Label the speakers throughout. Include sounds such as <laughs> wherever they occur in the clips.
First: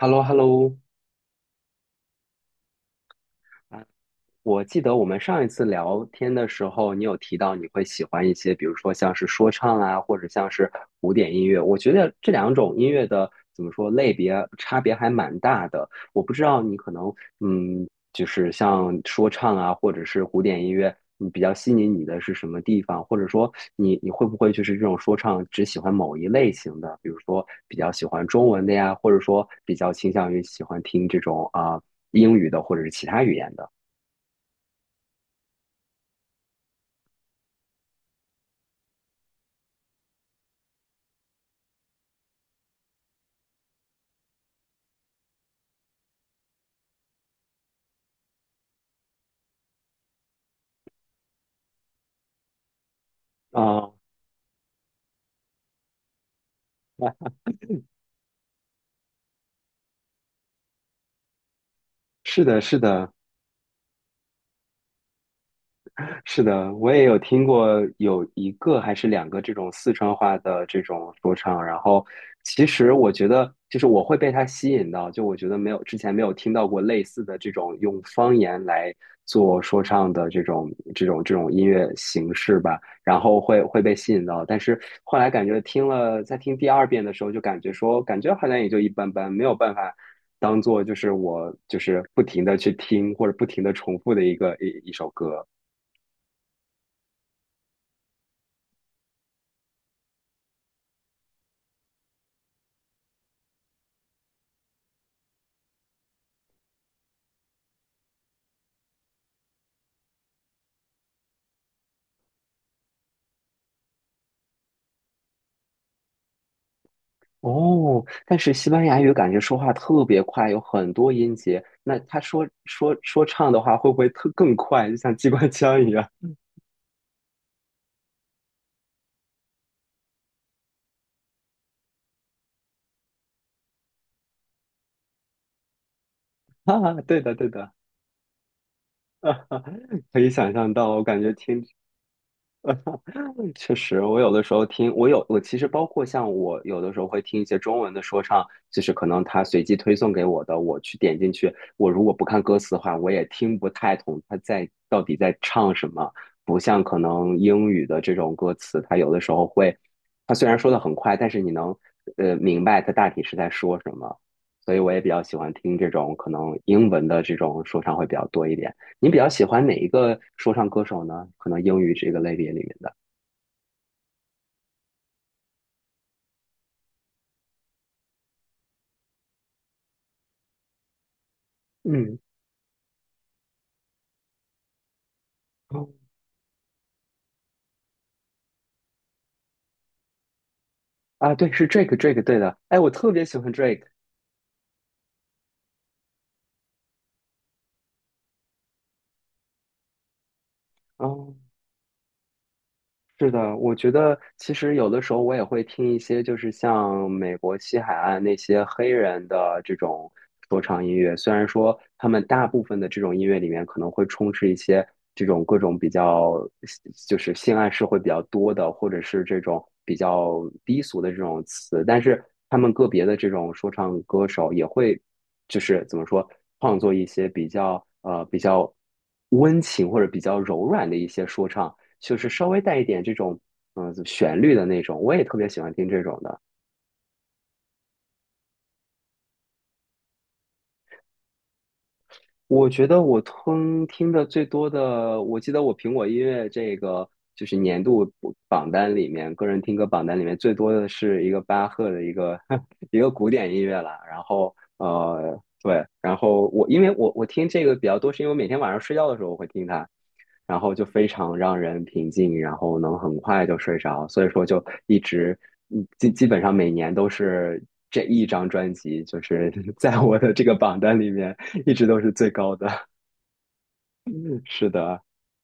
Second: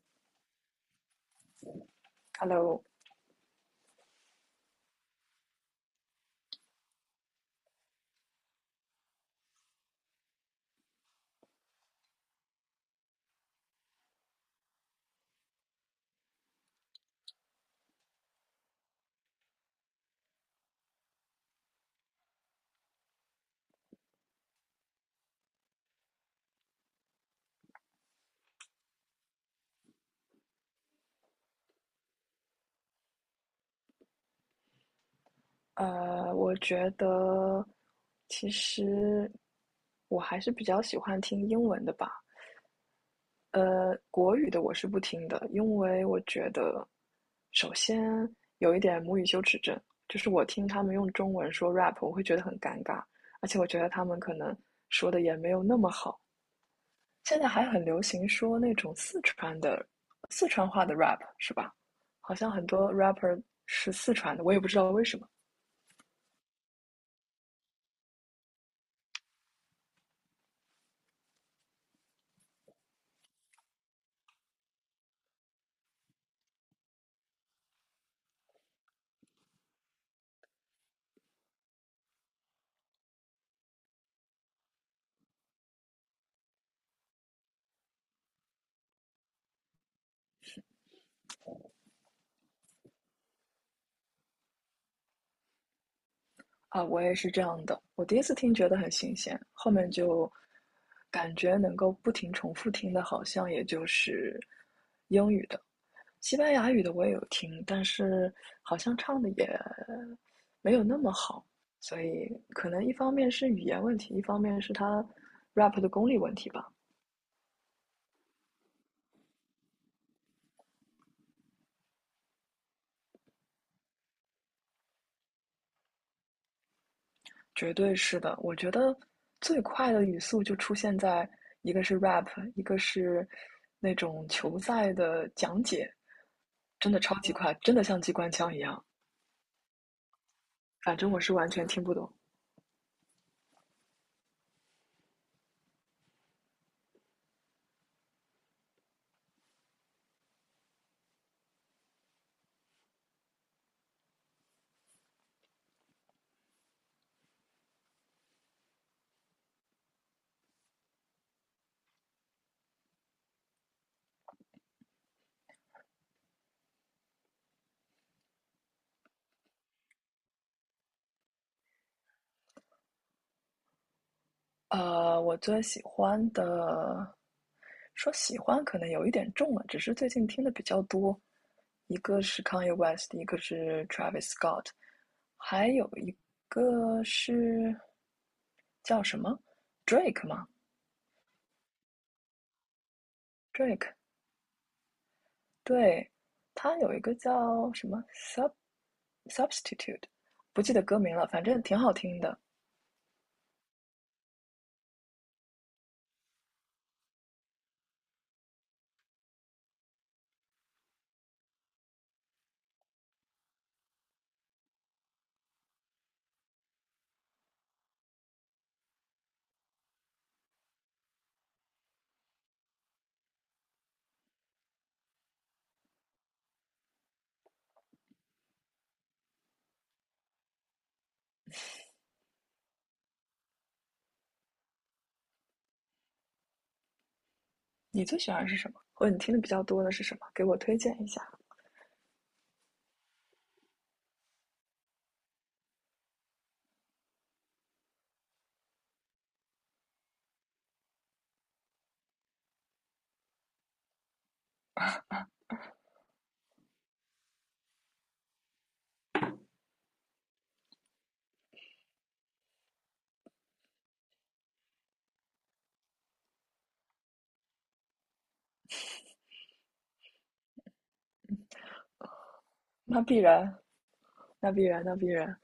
Speaker 1: h e l l o h e l l o
Speaker 2: Hello，
Speaker 1: 啊，我记得我们上一次聊天的时候，你有提到你会喜欢一些，比如说像是说唱啊，或者像是古典音乐。我觉得这两种音乐的怎么说类别差别还蛮大的。我不知道你可能嗯，就是像说唱啊，或者是古典音乐，你比较吸引你的是什么地方？或者说你会不会就是这种说唱只喜欢某一类型的，比如说比较喜欢中文的呀，或者说比较倾向于喜欢听这种啊、英语的或者是其他语言的？
Speaker 2: 我觉得其实我还是比较喜欢听英文的吧。国语的我是不听的，因为我觉得首先有一点母语羞耻症，就是我听他们用中文说 rap，我会觉得很尴尬，而且我觉得
Speaker 1: 啊，
Speaker 2: 他们可能说的也没有那么好。现在还很流行说那种四川的四川话的 rap，是吧？好
Speaker 1: 是
Speaker 2: 像
Speaker 1: 的，
Speaker 2: 很
Speaker 1: 是
Speaker 2: 多
Speaker 1: 的，
Speaker 2: rapper 是四川的，我也不知道为什么。
Speaker 1: 是的，我也有听过有一个还是两个这种四川话的这种说唱，然后其实我觉得就是我会被它吸引到，就我觉得没有之前没有听到过类似的这种用方言来做说唱的这种音乐形式吧，然后会被吸引到，但是后来感觉听了在听第二遍的时候，就感觉说感觉好像也就一般般，没有办法。当做就是我就是不停的去听或者不停的重复的一个一一首歌。
Speaker 2: 啊，我也是这样的。我第一次听觉得很新鲜，后面就感觉能够不停重复听的，好像也就是英语的、西班牙语的我也有听，但是好像唱的也没有那么好。所以可能一方面是语言问题，一方面是他 rap 的功力问题吧。
Speaker 1: 哦，但是西班牙语感觉说话特别快，有很多音节。那他说唱的话，会不会特更快，就像机关枪一样？
Speaker 2: 绝对是的，我觉得最快的语速就出现在一个是 rap，一个是那种球赛的讲解。
Speaker 1: <laughs> 哈
Speaker 2: 真
Speaker 1: 哈，
Speaker 2: 的超
Speaker 1: 对
Speaker 2: 级
Speaker 1: 的，对
Speaker 2: 快，
Speaker 1: 的，
Speaker 2: 真的像机关枪一样。
Speaker 1: <laughs> 哈哈，可以想象到，
Speaker 2: 反
Speaker 1: 我
Speaker 2: 正我
Speaker 1: 感觉
Speaker 2: 是完
Speaker 1: 听
Speaker 2: 全听不懂。
Speaker 1: 嗯确实，我有的时候听，我其实包括像我有的时候会听一些中文的说唱，就是可能他随机推送给我的，我去点进去，我如果不看歌词的话，我也听不太懂到底在唱什么。不像可能英语的这种歌词，它有的时候会，它虽然说的很快，但是你能明白它大体是在说什么。所以我也比较喜欢听这种可能英文的这种说唱会比较多一点。你比较喜欢哪一个说唱歌手呢？可能英语这个类别里面的。
Speaker 2: 我最喜欢的，说喜欢可能有一点重了，只是最近听的比较多。一
Speaker 1: 嗯，
Speaker 2: 个是 Kanye West，一个是 Travis Scott，还
Speaker 1: 哦
Speaker 2: 有一个是叫什么 Drake 吗
Speaker 1: 啊，对，是 Drake，Drake，对的。哎，我特别喜欢 Drake。
Speaker 2: ？Drake，对，他有一个叫什么 Substitute，不记得歌名了，
Speaker 1: 哦，
Speaker 2: 反正挺好听的。
Speaker 1: 是的，我觉得其实有的时候我也会听一些，就是像美国西海岸那些黑人的这种说唱音乐。虽然说他们大部分的这种音乐里面可能会充斥一些这种各种比较，就是性暗示会比较多的，或者是这种比较低俗的这种词，但是他们个别的这种说唱歌手也会，就是怎么说，创作一些比较比较温情或者比较柔软的一些说唱。就是稍微带一点这种旋律的那种，我也特别喜欢听这种的。
Speaker 2: 你最喜欢是什么？或者你听的比较多的是什么？给我推荐一下。
Speaker 1: 我觉得我听的最多的，我记得我苹果音乐这个就是年度榜单里面，个人听歌榜单里面最多的是一个巴赫的一个 <laughs> 一个古典音乐啦。然后对，然后我因为我听这个比较多，是因为我每天晚上睡觉的时候我会听它，然后就非常让人平静，然后能很快就睡着，所以说就一直，基本上每年都是这一张专辑，就是 <laughs> 在我的这个榜单里面一直都是最高的。
Speaker 2: 那必然，
Speaker 1: <laughs>
Speaker 2: 那必
Speaker 1: 是
Speaker 2: 然，那
Speaker 1: 的，
Speaker 2: 必然。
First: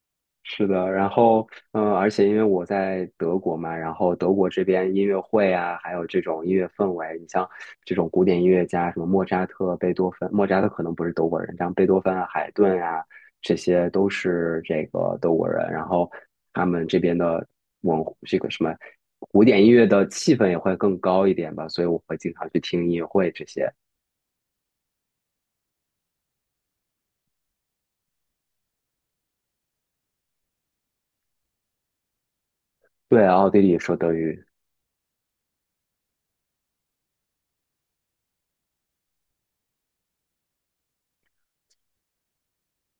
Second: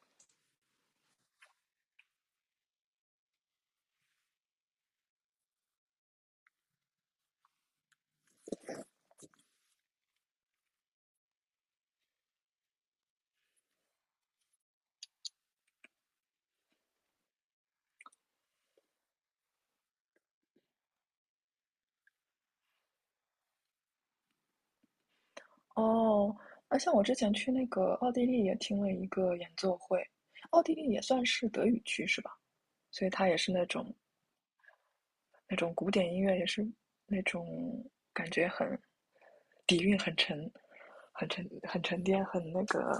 Speaker 1: 是的，然后而且因为我在德国嘛，然后德国这边音乐会啊，还有这种音乐氛围，你像这种古典音乐家，什么莫扎特、贝多芬，莫扎特可能不是德国人，像贝多芬啊、海顿啊，这些都是这个德国人，然后他们这边的文这个什么古典音乐的气氛也会更高一点吧，所以我会经常去听音乐会这些。
Speaker 2: 哦，而像我之前去那个奥地利也听了一个演奏会，奥地利也算是德语区是吧？所以
Speaker 1: 对
Speaker 2: 它
Speaker 1: 啊，
Speaker 2: 也
Speaker 1: 奥
Speaker 2: 是
Speaker 1: 地
Speaker 2: 那
Speaker 1: 利
Speaker 2: 种
Speaker 1: 说德语。
Speaker 2: 那种古典音乐，也是那种感觉很底蕴很沉淀、很那个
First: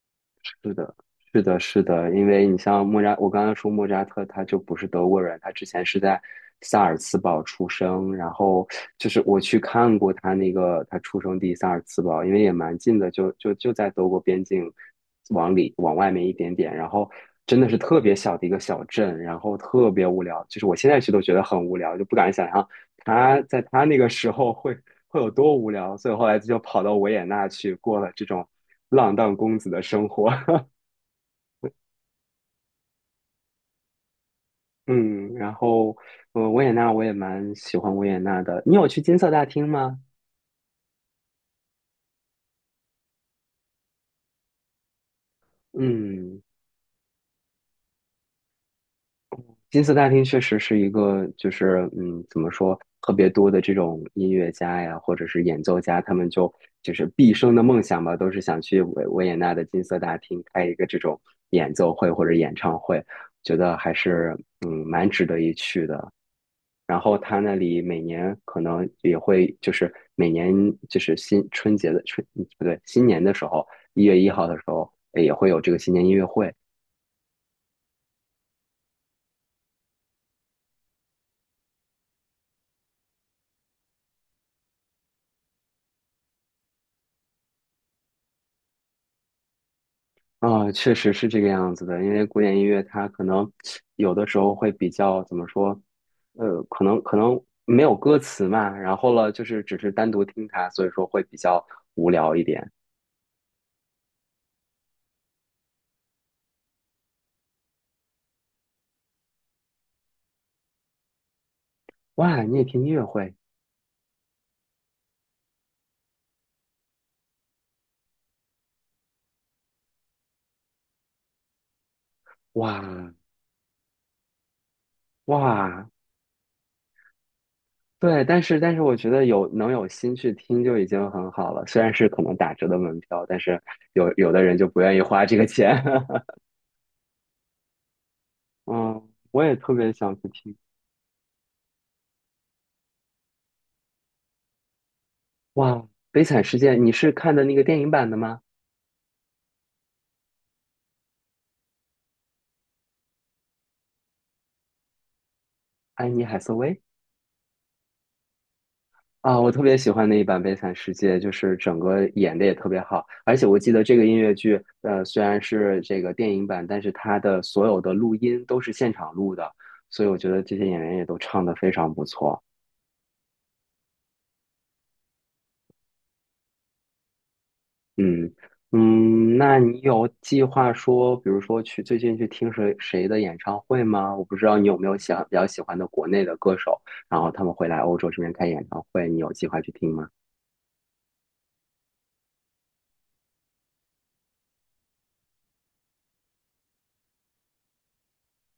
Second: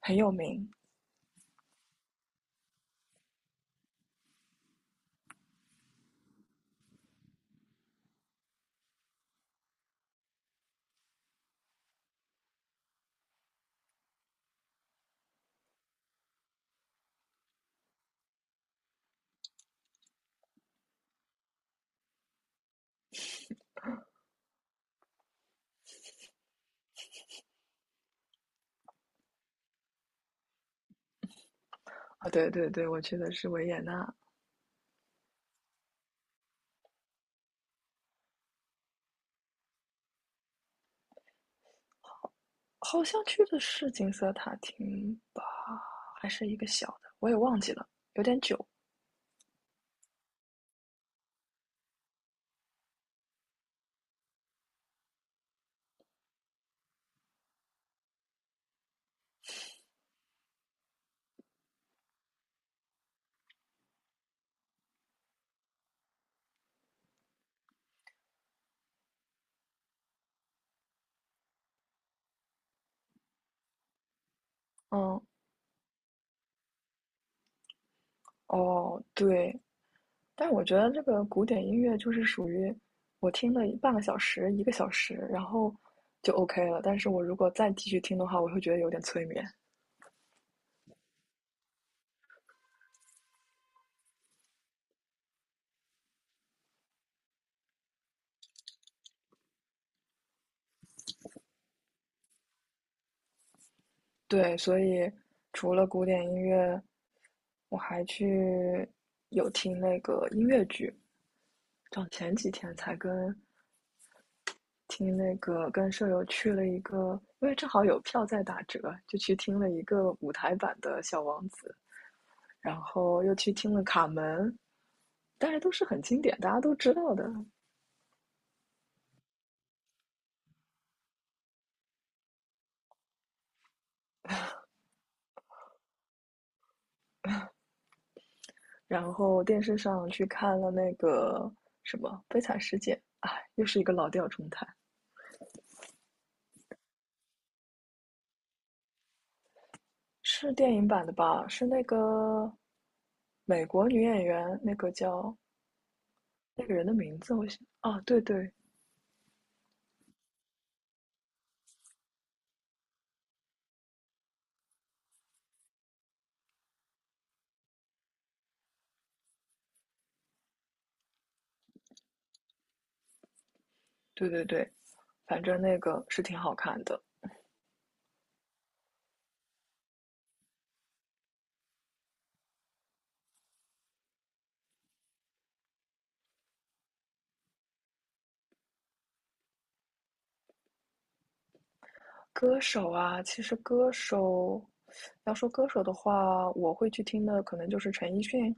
Speaker 2: 很有名。
Speaker 1: 是的，是的，是的，因为你像莫扎，我刚刚说莫扎特，他就不是德国人，他之前是在萨尔茨堡出生，然后就是我去看过他那个他出生地萨尔茨堡，因为也蛮近的，就在德国边境往里往外面一点点，然后真的是特别小的一个小镇，然后特别无聊，就是我现在去都觉得很无聊，就不敢想象他在他那个时候会有多无聊，所以后来就跑到维也纳去过了这种浪荡公子的生活。<laughs>
Speaker 2: 啊！对对对，我去的是维也纳。
Speaker 1: 嗯，然后维也纳我也蛮喜欢维也纳的。你有去金色大厅吗？
Speaker 2: 好像去的是金色塔厅吧，还
Speaker 1: 嗯，
Speaker 2: 是一个小的，我也忘记了，有点久。
Speaker 1: 金色大厅确实是一个，就是怎么说，特别多的这种音乐家呀，或者是演奏家，他们就是毕生的梦想吧，都是想去维也纳的金色大厅开一个这种演奏会或者演唱会，觉得还是蛮值得一去的。然后他那里每年可能也会，就是每年就是新春节的春，不对，新年的时候，1月1号的时候，
Speaker 2: 嗯，
Speaker 1: 也会有这个新年音乐会
Speaker 2: 哦，对，但是我觉得这个古典音乐就是属于我听了半个小时、一个小时，然后就 OK 了。但是我如果再继续听的话，我会觉得有点催眠。
Speaker 1: 啊，确实是这个样子的。因为古典音乐它可能有的时候会比较怎么说，可能没有歌词嘛，然后了就是只是单独听它，所以说会比较无聊一点。
Speaker 2: 对，所以除了古典音乐，我还去有听那个音乐剧，像前
Speaker 1: 哇，
Speaker 2: 几
Speaker 1: 你也
Speaker 2: 天
Speaker 1: 听音
Speaker 2: 才
Speaker 1: 乐会？
Speaker 2: 跟听那个跟舍友去了一个，因为正好有票在打折，就去听了一个舞台版的《小王子》，
Speaker 1: 哇
Speaker 2: 然后又去听了《卡门》，但是都是
Speaker 1: 哇，
Speaker 2: 很经典，大家都知道的。
Speaker 1: 对，但是我觉得有能有心去听就已经很好了，虽然是可能打折的门票，但是有的人就不愿意花这个钱。<laughs> 嗯，
Speaker 2: 然
Speaker 1: 我
Speaker 2: 后
Speaker 1: 也
Speaker 2: 电
Speaker 1: 特
Speaker 2: 视
Speaker 1: 别
Speaker 2: 上
Speaker 1: 想
Speaker 2: 去
Speaker 1: 去听。
Speaker 2: 看了那个什么《悲惨世界》，哎，又是一个老调重弹，
Speaker 1: 哇，《悲惨世界》，你是看的那个电影版的吗？
Speaker 2: 是电影版的吧？是那个美国女演员，那个叫
Speaker 1: 安妮海瑟
Speaker 2: 那个
Speaker 1: 薇
Speaker 2: 人的名字，我想，啊，对对
Speaker 1: 啊，我特别喜欢那一版《悲惨世界》，就是整个演的也特别好，而且我记得这个音乐剧，虽然是这个电影版，但是它的所有的录音都是现场录的，所以我觉得这些演员也都唱得非常不错。
Speaker 2: 对对对，反正那个是挺好看的。
Speaker 1: 嗯嗯，那你有计划说，比如说去最近去听谁谁的演唱会吗？我不知道你有没有想比较喜欢的国内的歌手，然后他们会来欧洲这边开演唱会，你有计划去听吗？
Speaker 2: 歌手啊，其实歌手，要说歌手的话，我会去听的可能就是陈奕迅，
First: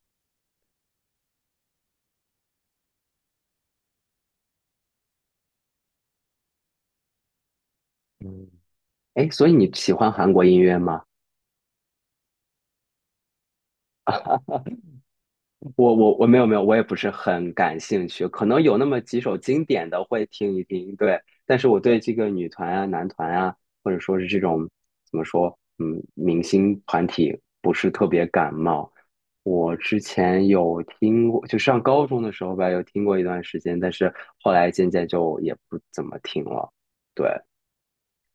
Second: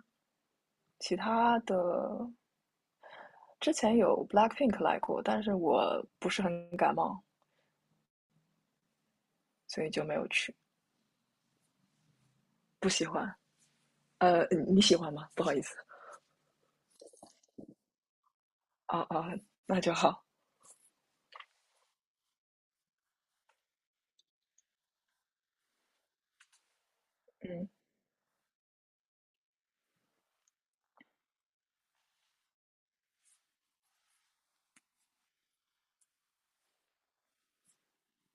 Speaker 2: 其他的之前有 BLACKPINK 来过，但是我不是很感冒，
Speaker 1: 嗯，哎，所以你
Speaker 2: 所以
Speaker 1: 喜
Speaker 2: 就
Speaker 1: 欢
Speaker 2: 没有
Speaker 1: 韩国
Speaker 2: 去，
Speaker 1: 音乐吗？
Speaker 2: 不喜欢。你喜欢吗？不好意思，
Speaker 1: 我没有没有，我也不是很感兴趣，可能有那么
Speaker 2: 啊
Speaker 1: 几
Speaker 2: 啊，
Speaker 1: 首经
Speaker 2: 那
Speaker 1: 典
Speaker 2: 就
Speaker 1: 的
Speaker 2: 好。
Speaker 1: 会听一听，对。但是我对这个女团啊、男团啊，或者说是这种怎么说，明星团体
Speaker 2: 嗯，
Speaker 1: 不是特别感冒。我之前有听过，就上高中的时候吧，有听过一段时间，但是后来渐渐就也不怎么听了。对，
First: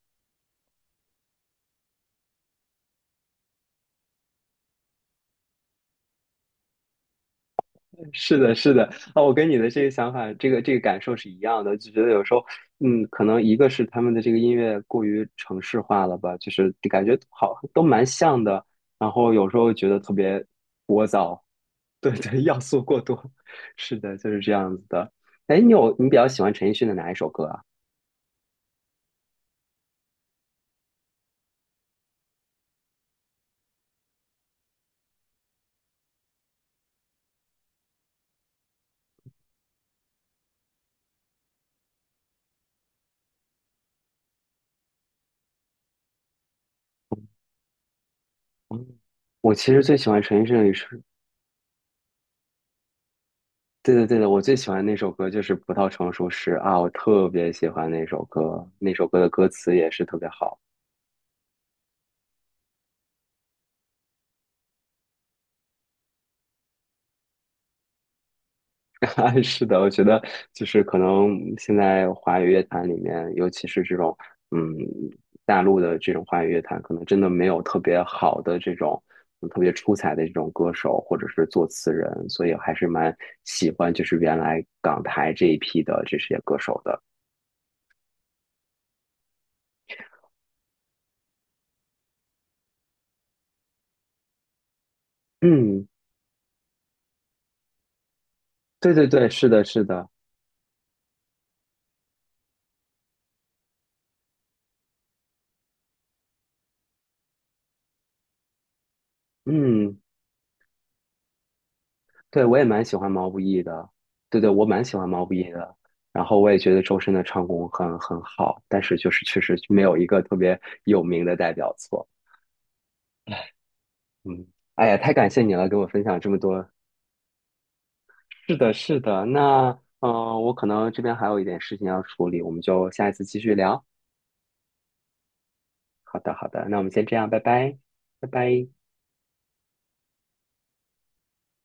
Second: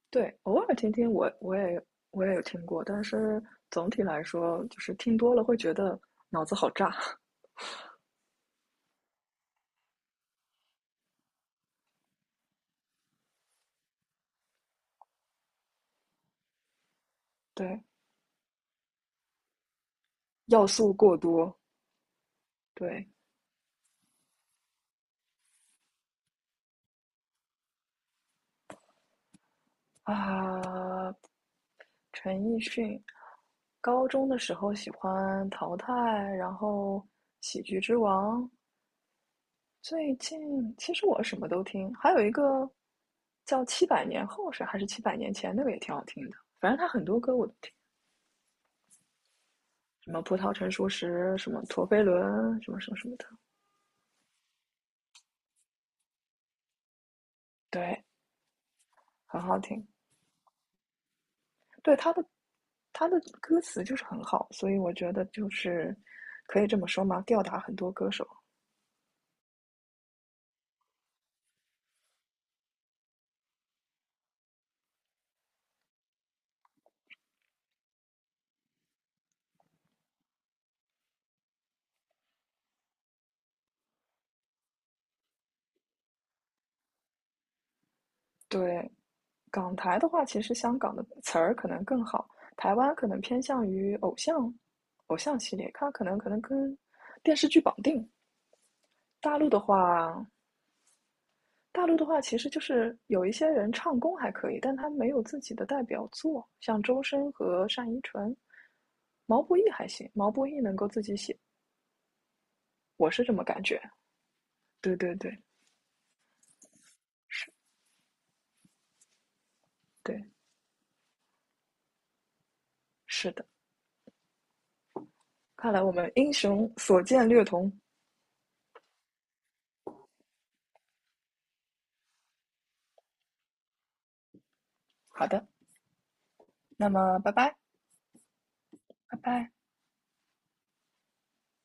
Speaker 2: 对，偶尔听听我也有听过，但是总体来说，就是听多了会觉得脑子好炸，
Speaker 1: 是的，是的，啊，我跟你的这个想法，这个这个感受是一样的，就觉得有时候，可能一个是他们的这个音乐过于城市化了吧，就是感觉
Speaker 2: <laughs>
Speaker 1: 好
Speaker 2: 对，
Speaker 1: 都蛮像的，然后有时候觉得特别
Speaker 2: 要素
Speaker 1: 聒
Speaker 2: 过
Speaker 1: 噪，
Speaker 2: 多，
Speaker 1: <laughs> 对对，要素过
Speaker 2: 对
Speaker 1: 多，<laughs> 是的，就是这样子的。哎，你有你比较喜欢陈奕迅的哪一首歌啊？
Speaker 2: 啊，陈奕迅。高中的时候喜欢《淘汰》，然后《喜剧之王》。最近其实我什么都听，还有一个叫《七百年后》是还是《七百年前》，那个也挺好听的。反正他很多
Speaker 1: <laughs>
Speaker 2: 歌我都听，
Speaker 1: 嗯我其实最喜
Speaker 2: 什
Speaker 1: 欢
Speaker 2: 么《葡
Speaker 1: 陈奕
Speaker 2: 萄
Speaker 1: 迅的
Speaker 2: 成
Speaker 1: 一首，
Speaker 2: 熟时》，什么《陀飞轮》，什么什么什么的，
Speaker 1: 对的对的，我最喜欢那首歌就是《葡萄成熟时》啊，我特别喜欢
Speaker 2: 对，
Speaker 1: 那首歌，那首歌的
Speaker 2: 很
Speaker 1: 歌
Speaker 2: 好
Speaker 1: 词
Speaker 2: 听。
Speaker 1: 也是特别好。
Speaker 2: 对他的他的歌词就是很好，所以我觉得就是可以这么说嘛，吊打很多歌手。
Speaker 1: <laughs> 是的，我觉得就是可能现在华语乐坛里面，尤其是这种嗯大陆的这种华语乐坛，可能真的没有特别好的这种特别出彩的这种歌手或者是作词人，所以还是蛮喜欢就是原来港台这一批的这些歌手的。
Speaker 2: 对，港台的话，其实香港的词儿可能更好，台湾可能偏向于偶像，偶像系列，
Speaker 1: 嗯，
Speaker 2: 它可能跟电视剧绑定。
Speaker 1: 对对对，
Speaker 2: 大
Speaker 1: 是
Speaker 2: 陆的
Speaker 1: 的，是的，
Speaker 2: 话，大陆的话其实就是有一些人唱功还可以，但他没有自己的代表作，像周深和单依纯，毛不易还
Speaker 1: 嗯。
Speaker 2: 行，毛不易能够自己写，
Speaker 1: 对，我也蛮喜欢
Speaker 2: 我是
Speaker 1: 毛
Speaker 2: 这
Speaker 1: 不
Speaker 2: 么
Speaker 1: 易
Speaker 2: 感觉。
Speaker 1: 的，对对，我蛮喜
Speaker 2: 对
Speaker 1: 欢
Speaker 2: 对
Speaker 1: 毛不
Speaker 2: 对
Speaker 1: 易的。然后我也觉得周深的唱功很好，但是就是确实没有一个
Speaker 2: 对，
Speaker 1: 特别有名的代表作。
Speaker 2: 是的。
Speaker 1: 嗯，哎呀，太感谢你了，
Speaker 2: 看
Speaker 1: 跟
Speaker 2: 来
Speaker 1: 我
Speaker 2: 我
Speaker 1: 分
Speaker 2: 们
Speaker 1: 享这
Speaker 2: 英
Speaker 1: 么多。
Speaker 2: 雄所见略同。
Speaker 1: 是的，是的。那我可能这边还有一点事情要处理，我们就下一次继续聊。
Speaker 2: 好的，
Speaker 1: 好的，好的，那我
Speaker 2: 那
Speaker 1: 们先这
Speaker 2: 么
Speaker 1: 样，
Speaker 2: 拜
Speaker 1: 拜
Speaker 2: 拜，
Speaker 1: 拜，拜拜。
Speaker 2: 拜拜。